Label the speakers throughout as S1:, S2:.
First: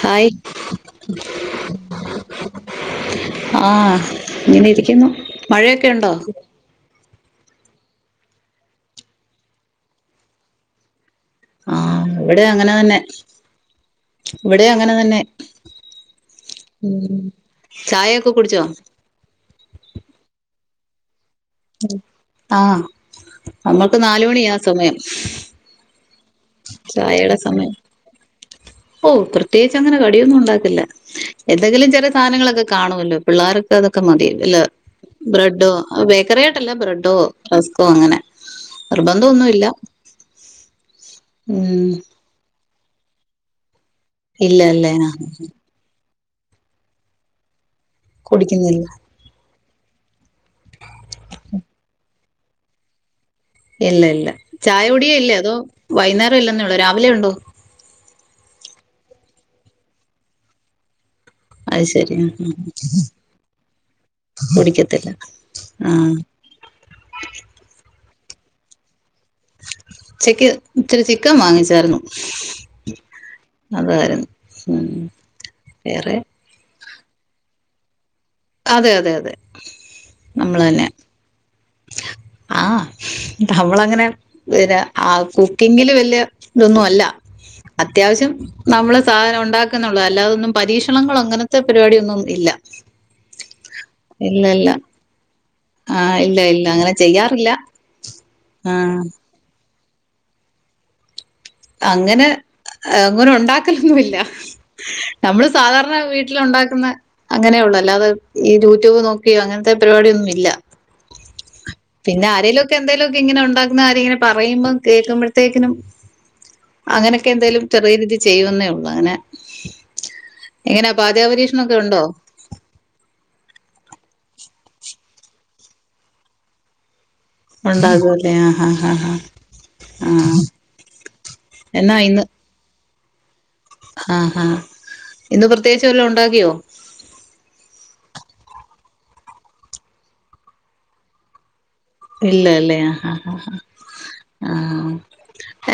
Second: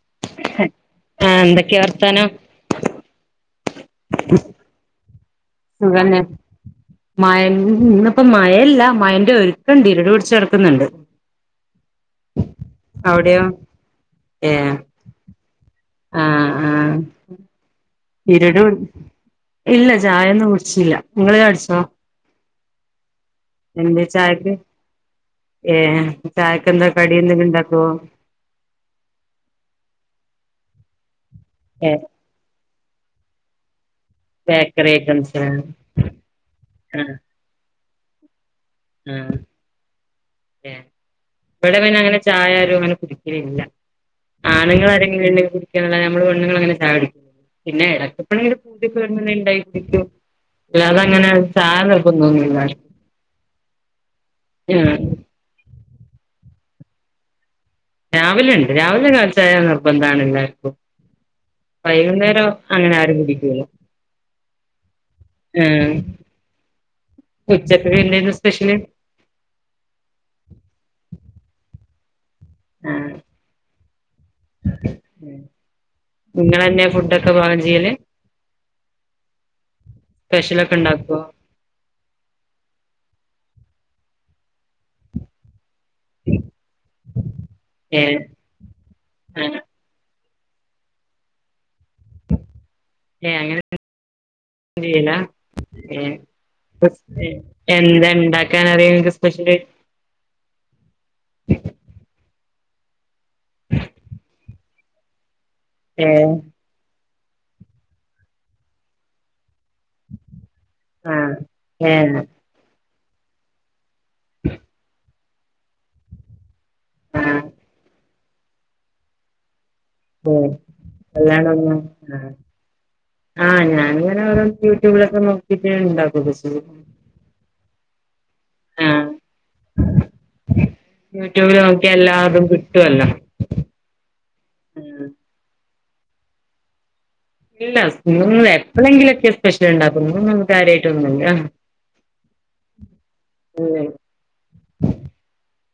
S1: Hi
S2: ആഹ് എന്തൊക്കെയാ വർത്താനം
S1: ആഹ് ഇങ്ങനെ ഇരിക്കുന്നു. മഴയൊക്കെ ഉണ്ടോ
S2: സുഖന്നെ മയൻ ഇന്നിപ്പ മയല്ല മയന്റെ ഒരുക്കുണ്ട് ഇരുള് പിടിച്ചെടക്കുന്നുണ്ട്.
S1: ആഹ് ഇവിടെ അങ്ങനെ തന്നെ
S2: അവിടെയോ
S1: ഇവിടെ
S2: ഏഹ്
S1: അങ്ങനെ തന്നെ
S2: ആഹ് ആഹ്
S1: ഉം ചായ ഒക്കെ
S2: ഇരുട്
S1: കുടിച്ചോ?
S2: ഇല്ല ചായൊന്നും കുടിച്ചില്ല നിങ്ങൾ ചായ കുടിചോ?
S1: ആഹ്
S2: എന്താ ചായക്ക് ഏഹ് ചായക്ക് എന്താ കടി
S1: ചായയുടെ
S2: എന്തെങ്കിലും
S1: സമയം
S2: ഉണ്ടാക്കുവോ
S1: ഓഹ് പ്രത്യേകിച്ച് അങ്ങനെ കടിയൊന്നും ഉണ്ടാക്കല്ല എന്തെങ്കിലും
S2: ഏഹ്
S1: ചെറിയ സാധനങ്ങളൊക്കെ കാണുമല്ലോ പിള്ളേർക്ക് അതൊക്കെ മതി ഇല്ല
S2: ബേക്കറി ഐറ്റംസ് ആഹ്
S1: ബ്രെഡോ ബേക്കറി ആയിട്ടല്ലേ ബ്രെഡോ? റസ്കോ അങ്ങനെ നിർബന്ധ
S2: ആഹ്
S1: ഒന്നുല്ല
S2: ഇവിടെ പിന്നെ അങ്ങനെ ചായാരും അങ്ങനെ കുടിക്കലില്ല
S1: ഇല്ല അല്ലേ ആ
S2: ആണ്ങ്ങളാരെങ്കിലും അല്ലേ കിള്ളേ നമ്മൾ വെണ്ണ്ങ്ങളങ്ങനെ ചായടിക്ക് പിന്നെ ഇടക്കപ്പഴെങ്കിലും
S1: കുടിക്കുന്നില്ല
S2: പൂതിയൊക്കെ വരുമ്പോ എന്തേലും ണ്ടാക്കി കുടിക്കും ല്ലാതങ്ങനെ ചായ നിർബന്ധം ഒന്നില്ല
S1: ഇല്ല ഇല്ല ചായ
S2: ആഹ്
S1: കുടിയെ ഇല്ലെ അതോ വൈന്നേരം ഇല്ലെന്നേ ഉള്ളൊ രാവിലെ ഉണ്ടോ?
S2: രാവിലെ ഇണ്ട് രാവിലെ കാൽച്ചായ നിർബന്താണ് എല്ലാർക്കും
S1: അത് ശരി ഉം,
S2: വൈകുന്നേരം
S1: ഉം, ഉം.
S2: അങ്ങനെ ആരും കുടിക്കൂല്ല.
S1: കുടിക്കത്തില്ല ആഹ്.
S2: ഉച്ചക്ക് പിന്നെര്ന്നു സ്പെഷ്യല്?
S1: ഉചക്ക് ഇച്ചിരി ചിക്കൻ വാങ്ങിച്ചാര്ന്നു.
S2: ആഹ്
S1: അതെ ഉം വേറെ
S2: ഇങ്ങളന്നെയ ഫുഡ്ഡൊക്ക പാകം ചിയ്യല്?
S1: അതെ അതെ അതെ നമ്മള്
S2: സ്പെഷ്യലൊക്കെ
S1: തന്നെയ.
S2: ഉണ്ടാക്കുവോ
S1: ആഹ് അവളങ്ങനെ പിന്നെ ആവ് കുക്കിങ്ങില് വല്യ ഇതൊന്നല്ല
S2: ഏഹ്
S1: അത്യാവശ്യം നമ്മള് സധനം
S2: ആഹ്
S1: ഉണ്ടാക്ക് ള്ളത് അല്ലാതൊന്നും പരീക്ഷണങ്ങളോ അങ്ങനത്തെ പരിപാടിയൊന്നും ഇല്ല.
S2: ഏഹ് അങ്ങനെ
S1: ഇല്ല ഇല്ല
S2: ഒന്നും ചെയ്യൂല്ല.
S1: ആ
S2: ഏഹ്
S1: ഇല്ല ഇല്ല അങ്ങനെ ചെയ്യാറില്ല
S2: എന്ത ഇണ്ടാക്കനറിയും
S1: ആ
S2: ഇങ്ങക് സ്പെഷ്യല്.
S1: അങ്ങനെ അങ്ങനെ ഉണ്ടാക്കലൊന്നുല്ല നമ്മള് സാധാര്ണ
S2: ഏഹ്
S1: വീട്ടില് ഉണ്ടാക്ക അങ്ങനെയെ ഉള്ളു അല്ലാതെ ഈ യൂട്യൂബ് നോക്കി അങ്ങനത്തെ പരിപാടിയൊന്നും ഇല്ല.
S2: ആഹ് ഏഹ്
S1: പിന്നെ ആരേലൊക്ക എന്തേലൊക്ക ഇങ്ങനെ ഉണ്ടാക്ക്ന്ന കാര്യം ഇങ്ങനെ പറയുമ്പ കേൾക്കുമ്പ ത്തേക്കിനും അങ്ങനൊക്കെ
S2: ആഹ്
S1: എന്തേലും ചെറിയ രീതി ചെയ്യന്നേ ഉള്ളൂ അങ്ങനെ
S2: ഉം
S1: എങ്ങന പാചക പരീക്ഷണൊക്ക
S2: അല്ലാണ്ടൊന്നും
S1: ഉണ്ടോ?
S2: ആഹ് ആഹ് ഞാനിങ്ങനെ ഓരോ യൂട്യൂബിലൊക്ക നോക്കീട്ട് ഇണ്ടാക്ക ഒക്കെ ചെയ്യും.
S1: ഉണ്ടാകുംല്ലേ ആഹഹാ ഹ
S2: ആഹ്
S1: ഹാ ആഹ് എന്നാ ഇന്ന്
S2: റ്റു അല്ല
S1: ആഹ് ഹാ ഇന്ന് പ്രത്യേകിച്ച് വല്ലൊം ഉണ്ടാക്കിയോ?
S2: ഇല്ല എപ്പഴെങ്കിലൊക്കെ സ്പെഷ്യല് ഇണ്ടാക്കൊള്ളു ഇന്ന് കാര്യായിട്ടൊന്നുല്ല
S1: ഇല്ലലേ ആഹ് ഹാ ഹാ
S2: ഇല്ല
S1: ആഹ്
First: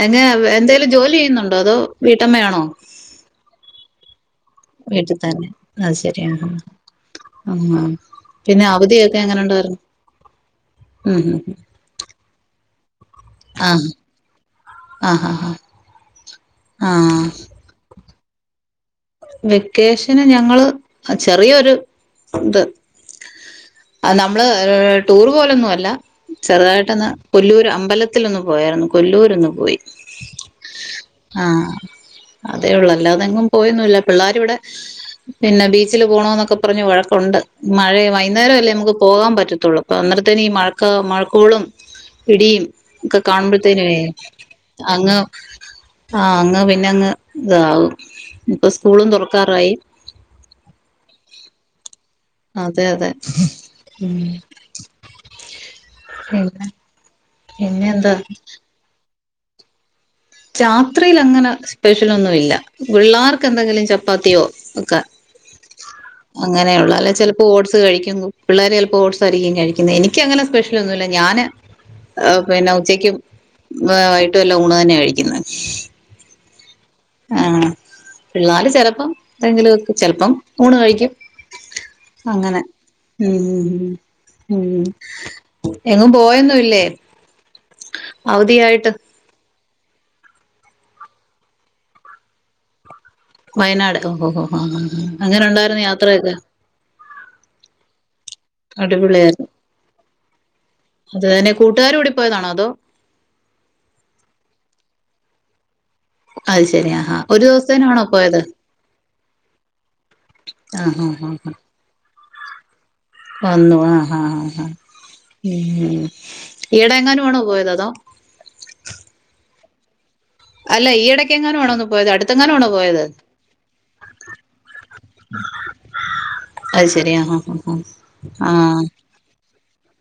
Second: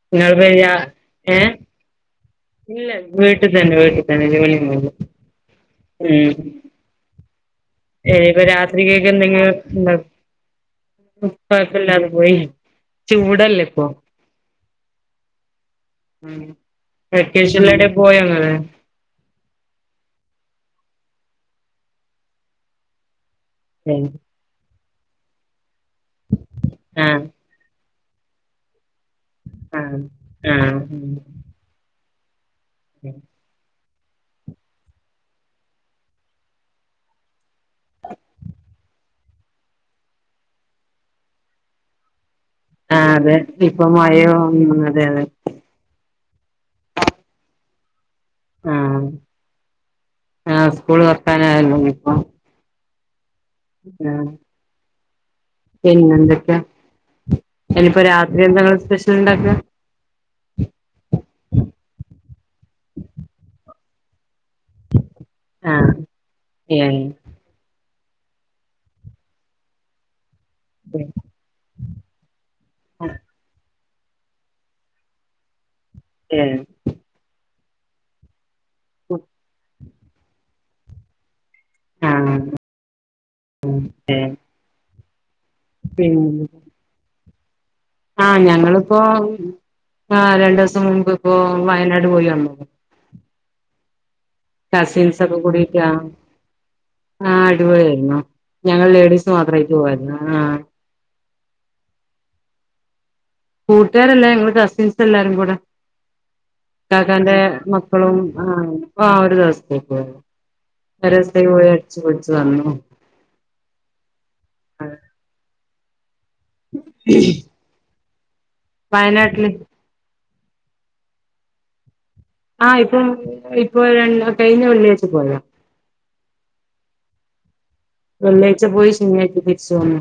S1: എങ്കെ
S2: ഇങ്ങള് പെയ്യാ
S1: എന്തേലും ജോലിയ്യ്ന്നുണ്ടൊ അതോ വീട്ടമ്മയാണൊ
S2: ല്ല വീട്ടി തന്നെ വീട്ടി തന്നെ ജോലി
S1: വീട്ടി തന്നെ അത് സരിയാ ആഹ്
S2: ഏഹ് പ്പൊ
S1: പിന്നെ
S2: രാത്രികക്ക്
S1: അവധിയൊക്കെ എങ്ങനെ
S2: എന്തെങ്കിലും
S1: ഉണ്ടായിരുന്നു
S2: ഇണ്ടാകും
S1: ഉം ഉം
S2: കൊഴപ്പല്ലാതെ പോയി ചൂടല്ലെ ഇപ്പൊ
S1: ആഹ് ആഹ് ആഹ്
S2: ഉം
S1: ആഹ്
S2: വെക്കേഷൻല് എവടെ പോയൊ ഇങ്ങള്
S1: വെക്കേഷന് ഞങ്ങള് ചെറിയൊരു ട്രിപ്പ്‌ ആ നമ്മള് ടൂർ പോവലൊന്നും അല്ല ചെറുതായിട്ടൊന്ന്
S2: ആഹ്
S1: കൊല്ലൂര് അമ്പലത്തിലൊന്ന് പോയാർന്നു കൊല്ലൂര് ഒന്ന് പോയി
S2: ആഹ് ആഹ്
S1: ആഹ് അതേ ഉള്ളു അല്ലാതെങ്ങും പോയൊന്നുല്ല പിള്ളാര് ഇവടെ പിന്നെ ബീച്ചില് പോണോന്നൊക്കെ പറ്ഞ്ഞ് വഴക്കുണ്ട് മഴെ വൈകുന്നേരല്ലെ നമുക്ക് പോകാൻ പറ്റത്തുള്ളു ഇപ്പ അന്നേര്ത്തിന് ഈ മഴക്കോളും ഇടീം
S2: ആഹ്
S1: ഒക്ക
S2: അതെ
S1: കാണുമ്പൾത്തേനെ
S2: ഇപ്പം മഴയോ ഉം അതെ
S1: അങ്ങ്
S2: അതെ
S1: ആഹ് അങ്ങ് പിന്ന അങ്ങ് ഇതാവും ഇപ്പൊ സ്കൂളും തൊറ്ക്കാറായി
S2: ആഹാ സ്കൂള് തൊറ്ക്കാന ആയല്ലൊ ഇഞിപ്പൊ
S1: അതെ അതെ
S2: പിന്നെ എന്തൊക്കെ
S1: പിന്നെ പിന്നെ
S2: ഇഞിപ്പൊ
S1: എന്താ
S2: രാത്രി എന്ത ഇങ്ങള് സ്പെഷ്യൽ ഇണ്ടാക്ക
S1: രാത്രിയില അങ്ങനെ സ്പെഷ്യലൊന്നുല്ല പിള്ളാർക്ക് എന്തെങ്കിലും ചപ്പാത്ത്യോ ഒക്കെ
S2: ആഹ്
S1: അങ്ങനെ ഉള്ളു
S2: ഏഹ്
S1: അല്ലേ ചെലപ്പൊ ഓട്സ് കഴിക്കുന്നു പിള്ളേര് ചെലപ്പൊ ഓട്സ് ആയിരിക്കും കഴിക്ക്ന്നെ എനിക്കങ്ങനെ സ്പെഷ്യലൊന്നുല്ല
S2: ഏഹ്
S1: ഞാന് പിന്ന ഉച്ചയ്ക്ക് വൈകിട്ടു എല്ല ഊണ് തന്നെ കഴിക്കും
S2: ഏഹ്
S1: ആഹ് പിള്ളാര് ചെലപ്പം എന്തെങ്കിലും ഒക ചെൽപ്പം ഊണ് കഴിക്കും
S2: ആഹ്
S1: അങ്ങനെ
S2: ഏഹ്
S1: എങ്ങും പോയൊന്നുല്ലേ
S2: ആഹ ഞങ്ങളിപ്പോ ആ രണ്ടു ദിവസം മുമ്പ് ഇപ്പോ വയനാട് പോയി വന്നു
S1: വയനാട് ഓ
S2: കസിൻസ് ഒക്കെ
S1: അങ്ങനെ
S2: കൂടിയിട്ട്
S1: ഉണ്ടായിരുന്നു
S2: ആഹ്
S1: യാത്രയൊക്കെ
S2: ആഹ് അടിപൊളിയായിരുന്നു ഞങ്ങൾ ലേഡീസ് മാത്രമായിട്ട പോയതായിരുന്നു
S1: അതെന്നെ കൂട്ടുകാരും കൂടി പോയതാണോ അതോ
S2: കൂട്ടുകാരല്ല ഞങ്ങ കസിൻസ് എല്ലാരും കൂടെ
S1: അത്
S2: ഇ
S1: ശരി ആഹാ
S2: കാക്കാന്റെ
S1: ഒരു ദിവസത്തേനാണോ
S2: മക്കളും
S1: പോയത്
S2: ആ ഒരു ദിവസത്തേകയുള്ളൂ
S1: ആഹഹ് ആഹ് ആഹ
S2: വിളിച്ചു പറഞ്ഞോ
S1: വന്നു ആഹാ ആ ഹാ ഉ ഈടെ എങ്ങാനും ആണോ പോയത് അതോ
S2: വയനാട്ടില്
S1: അല്ല ഈ ഇടക്ക എങ്ങെനു ആണോ പോയത് അടുത്ത്
S2: ആ ഇപ്പൊ ഇപ്പൊ കഴിഞ്ഞ വെള്ളിയാഴച്ച പോയതാ
S1: അത് ശരിയാ ആ ഹ
S2: വെള്ളിയാഴ്ച പോയി ശനിയാഴ്ച തിരിച്ചു വന്നു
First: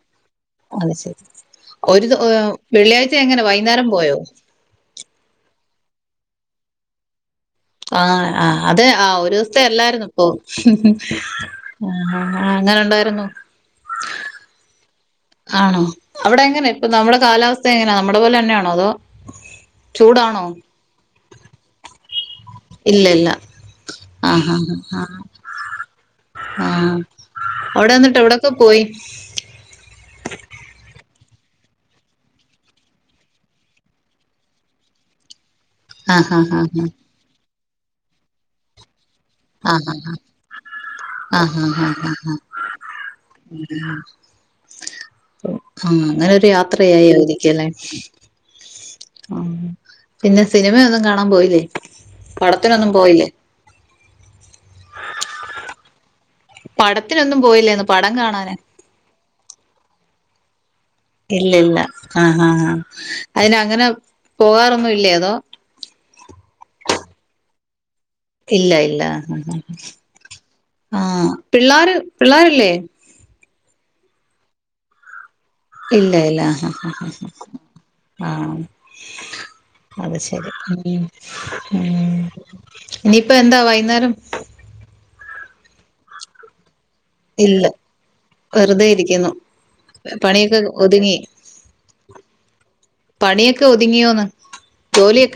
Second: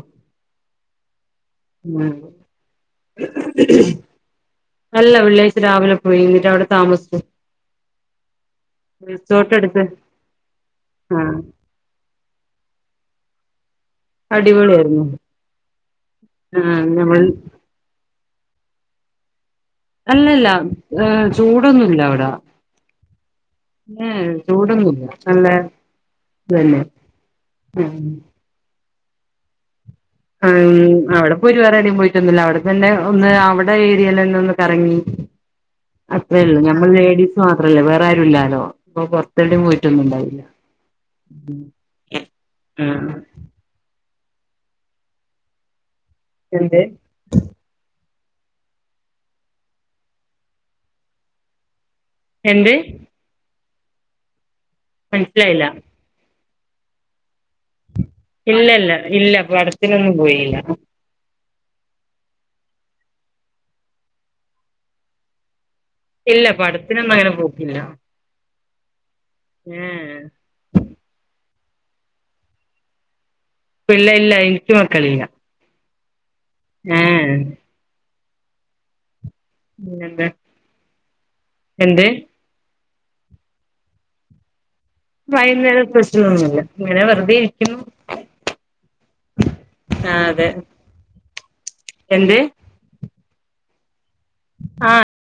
S1: അത് ശരി ഒരു
S2: ഉം
S1: ദു ഏ വെള്ളിയാഴ്ച എങ്ങനെ വൈകുന്നേരം പോയോ
S2: അല്ല വെള്ളിയാഴ്ച രാവിലെ പോയി എന്നിട്ട് അവിടെ താമസിച്ചു
S1: ആഹ ആ അത ആ ഒരു
S2: റിസോർട്ട്
S1: ദിവസത്തെ
S2: എടുത്ത്
S1: എല്ലാരുന്നനോപ്പം
S2: ആഹ്
S1: ആഹ ആ് എങ്ങനെ ഉണ്ടായിരുന്നു
S2: അടിപൊളിയായിരുന്നു
S1: ആണോ അവിടെ എങ്ങനെ
S2: ആഹ്
S1: ഇപ്പൊ നമ്മുടെ
S2: നമ്മൾ
S1: കാലാവസ്ഥ എങ്ങനാ നമ്മുടെ പോലെ തന്നെയാണോ അതോ ചൂടാണോ
S2: അല്ലല്ല ഹ ചൂടൊന്നുല്ല അവിടെ
S1: ഇല്ല ഇല്ല
S2: ഏഹ്
S1: ആഹ് ആഹ്
S2: ചൂടൊന്നുല്ല
S1: ആഹ
S2: നല്ല ഇതന്നെ
S1: ആഹ അവ്ടെ
S2: ഉം
S1: ന്ന്ട്ട് എവ്ടെക്കെ പോയി?
S2: ആ അവിടെപ്പോയിട്ട് വേറെടി പോയിറ്റുന്നുല്ല അവിടെ തന്നെ ഒന്ന് അവിടെ ഏരില് ന്നെ ഒന്ന് കറങ്ങി.
S1: ആഹ്
S2: അത്രെ
S1: ആഹ്
S2: ള്ളൂ
S1: ആഹ്
S2: ഞമ്മൾ ലേഡീസ് മാത്രല്ലേ വേറെ ആരുല്ലാലോ. പ്പ പൊറത്തെടെ
S1: ആഹ്
S2: പോയിറ്റൊന്നു
S1: ആഹ്
S2: ണ്ടാവില്ല ആ.
S1: ആഹ അങ്ങനെരു
S2: എന്ത്
S1: യാത്രയായി അവധിക്കല്ലേ.? ആ പിന്നെ സിനിമെന്നും കാണാ പോയില്ലേ
S2: എന്ത്
S1: പടത്തിനൊന്നും പോയില്ലേ?
S2: മൻസ്സിലായ്ല?
S1: പടത്തിനൊന്നും പോയില്ല.
S2: ഇല്ലല്ല ഇല്ല പടത്തിനോന്നും പോയില്ല.
S1: ഇല്ലല്ല ആ ആ ആഹ് അയ്ന ങ്ങനെ പോകാറൊന്നും ഇല്ലേ അതോ?
S2: ഇല്ല പടിപ്പിനൊന്നും അങ്ങനെ പോക്കില്ല.
S1: ഇല്ല ഇല്ല
S2: ഏഹ്
S1: ആഹ് പിള്ളാര് പിള്ളാരില്ലേ?
S2: പിള്ള ഇല്ല ഇൻകി മക്കളില്ല.
S1: ഇല്ല ഇല്ല ആഹ ഹാ ഹാ
S2: ഏഹ്
S1: ആ. അത്
S2: പിന്നെന്താ
S1: ശരി മ്
S2: എന്ത്
S1: ഇനിപ്പ എന്താ വൈന്നേരം?
S2: വൈന്നേരം സ്‌പെഷലൊന്നുല്ല ഇങ്ങനെ വെറ്
S1: ഇല്ല വെറുതെ ഇരിക്കുന്നു
S2: ആഹ് അതെ
S1: പണിയൊക്കെ ഒതുങ്ങി.
S2: എന്ത്?
S1: പണിയൊക്കെ ഒതുങ്ങിയോന്ന്
S2: ആ
S1: ജോലിയൊക്കെ?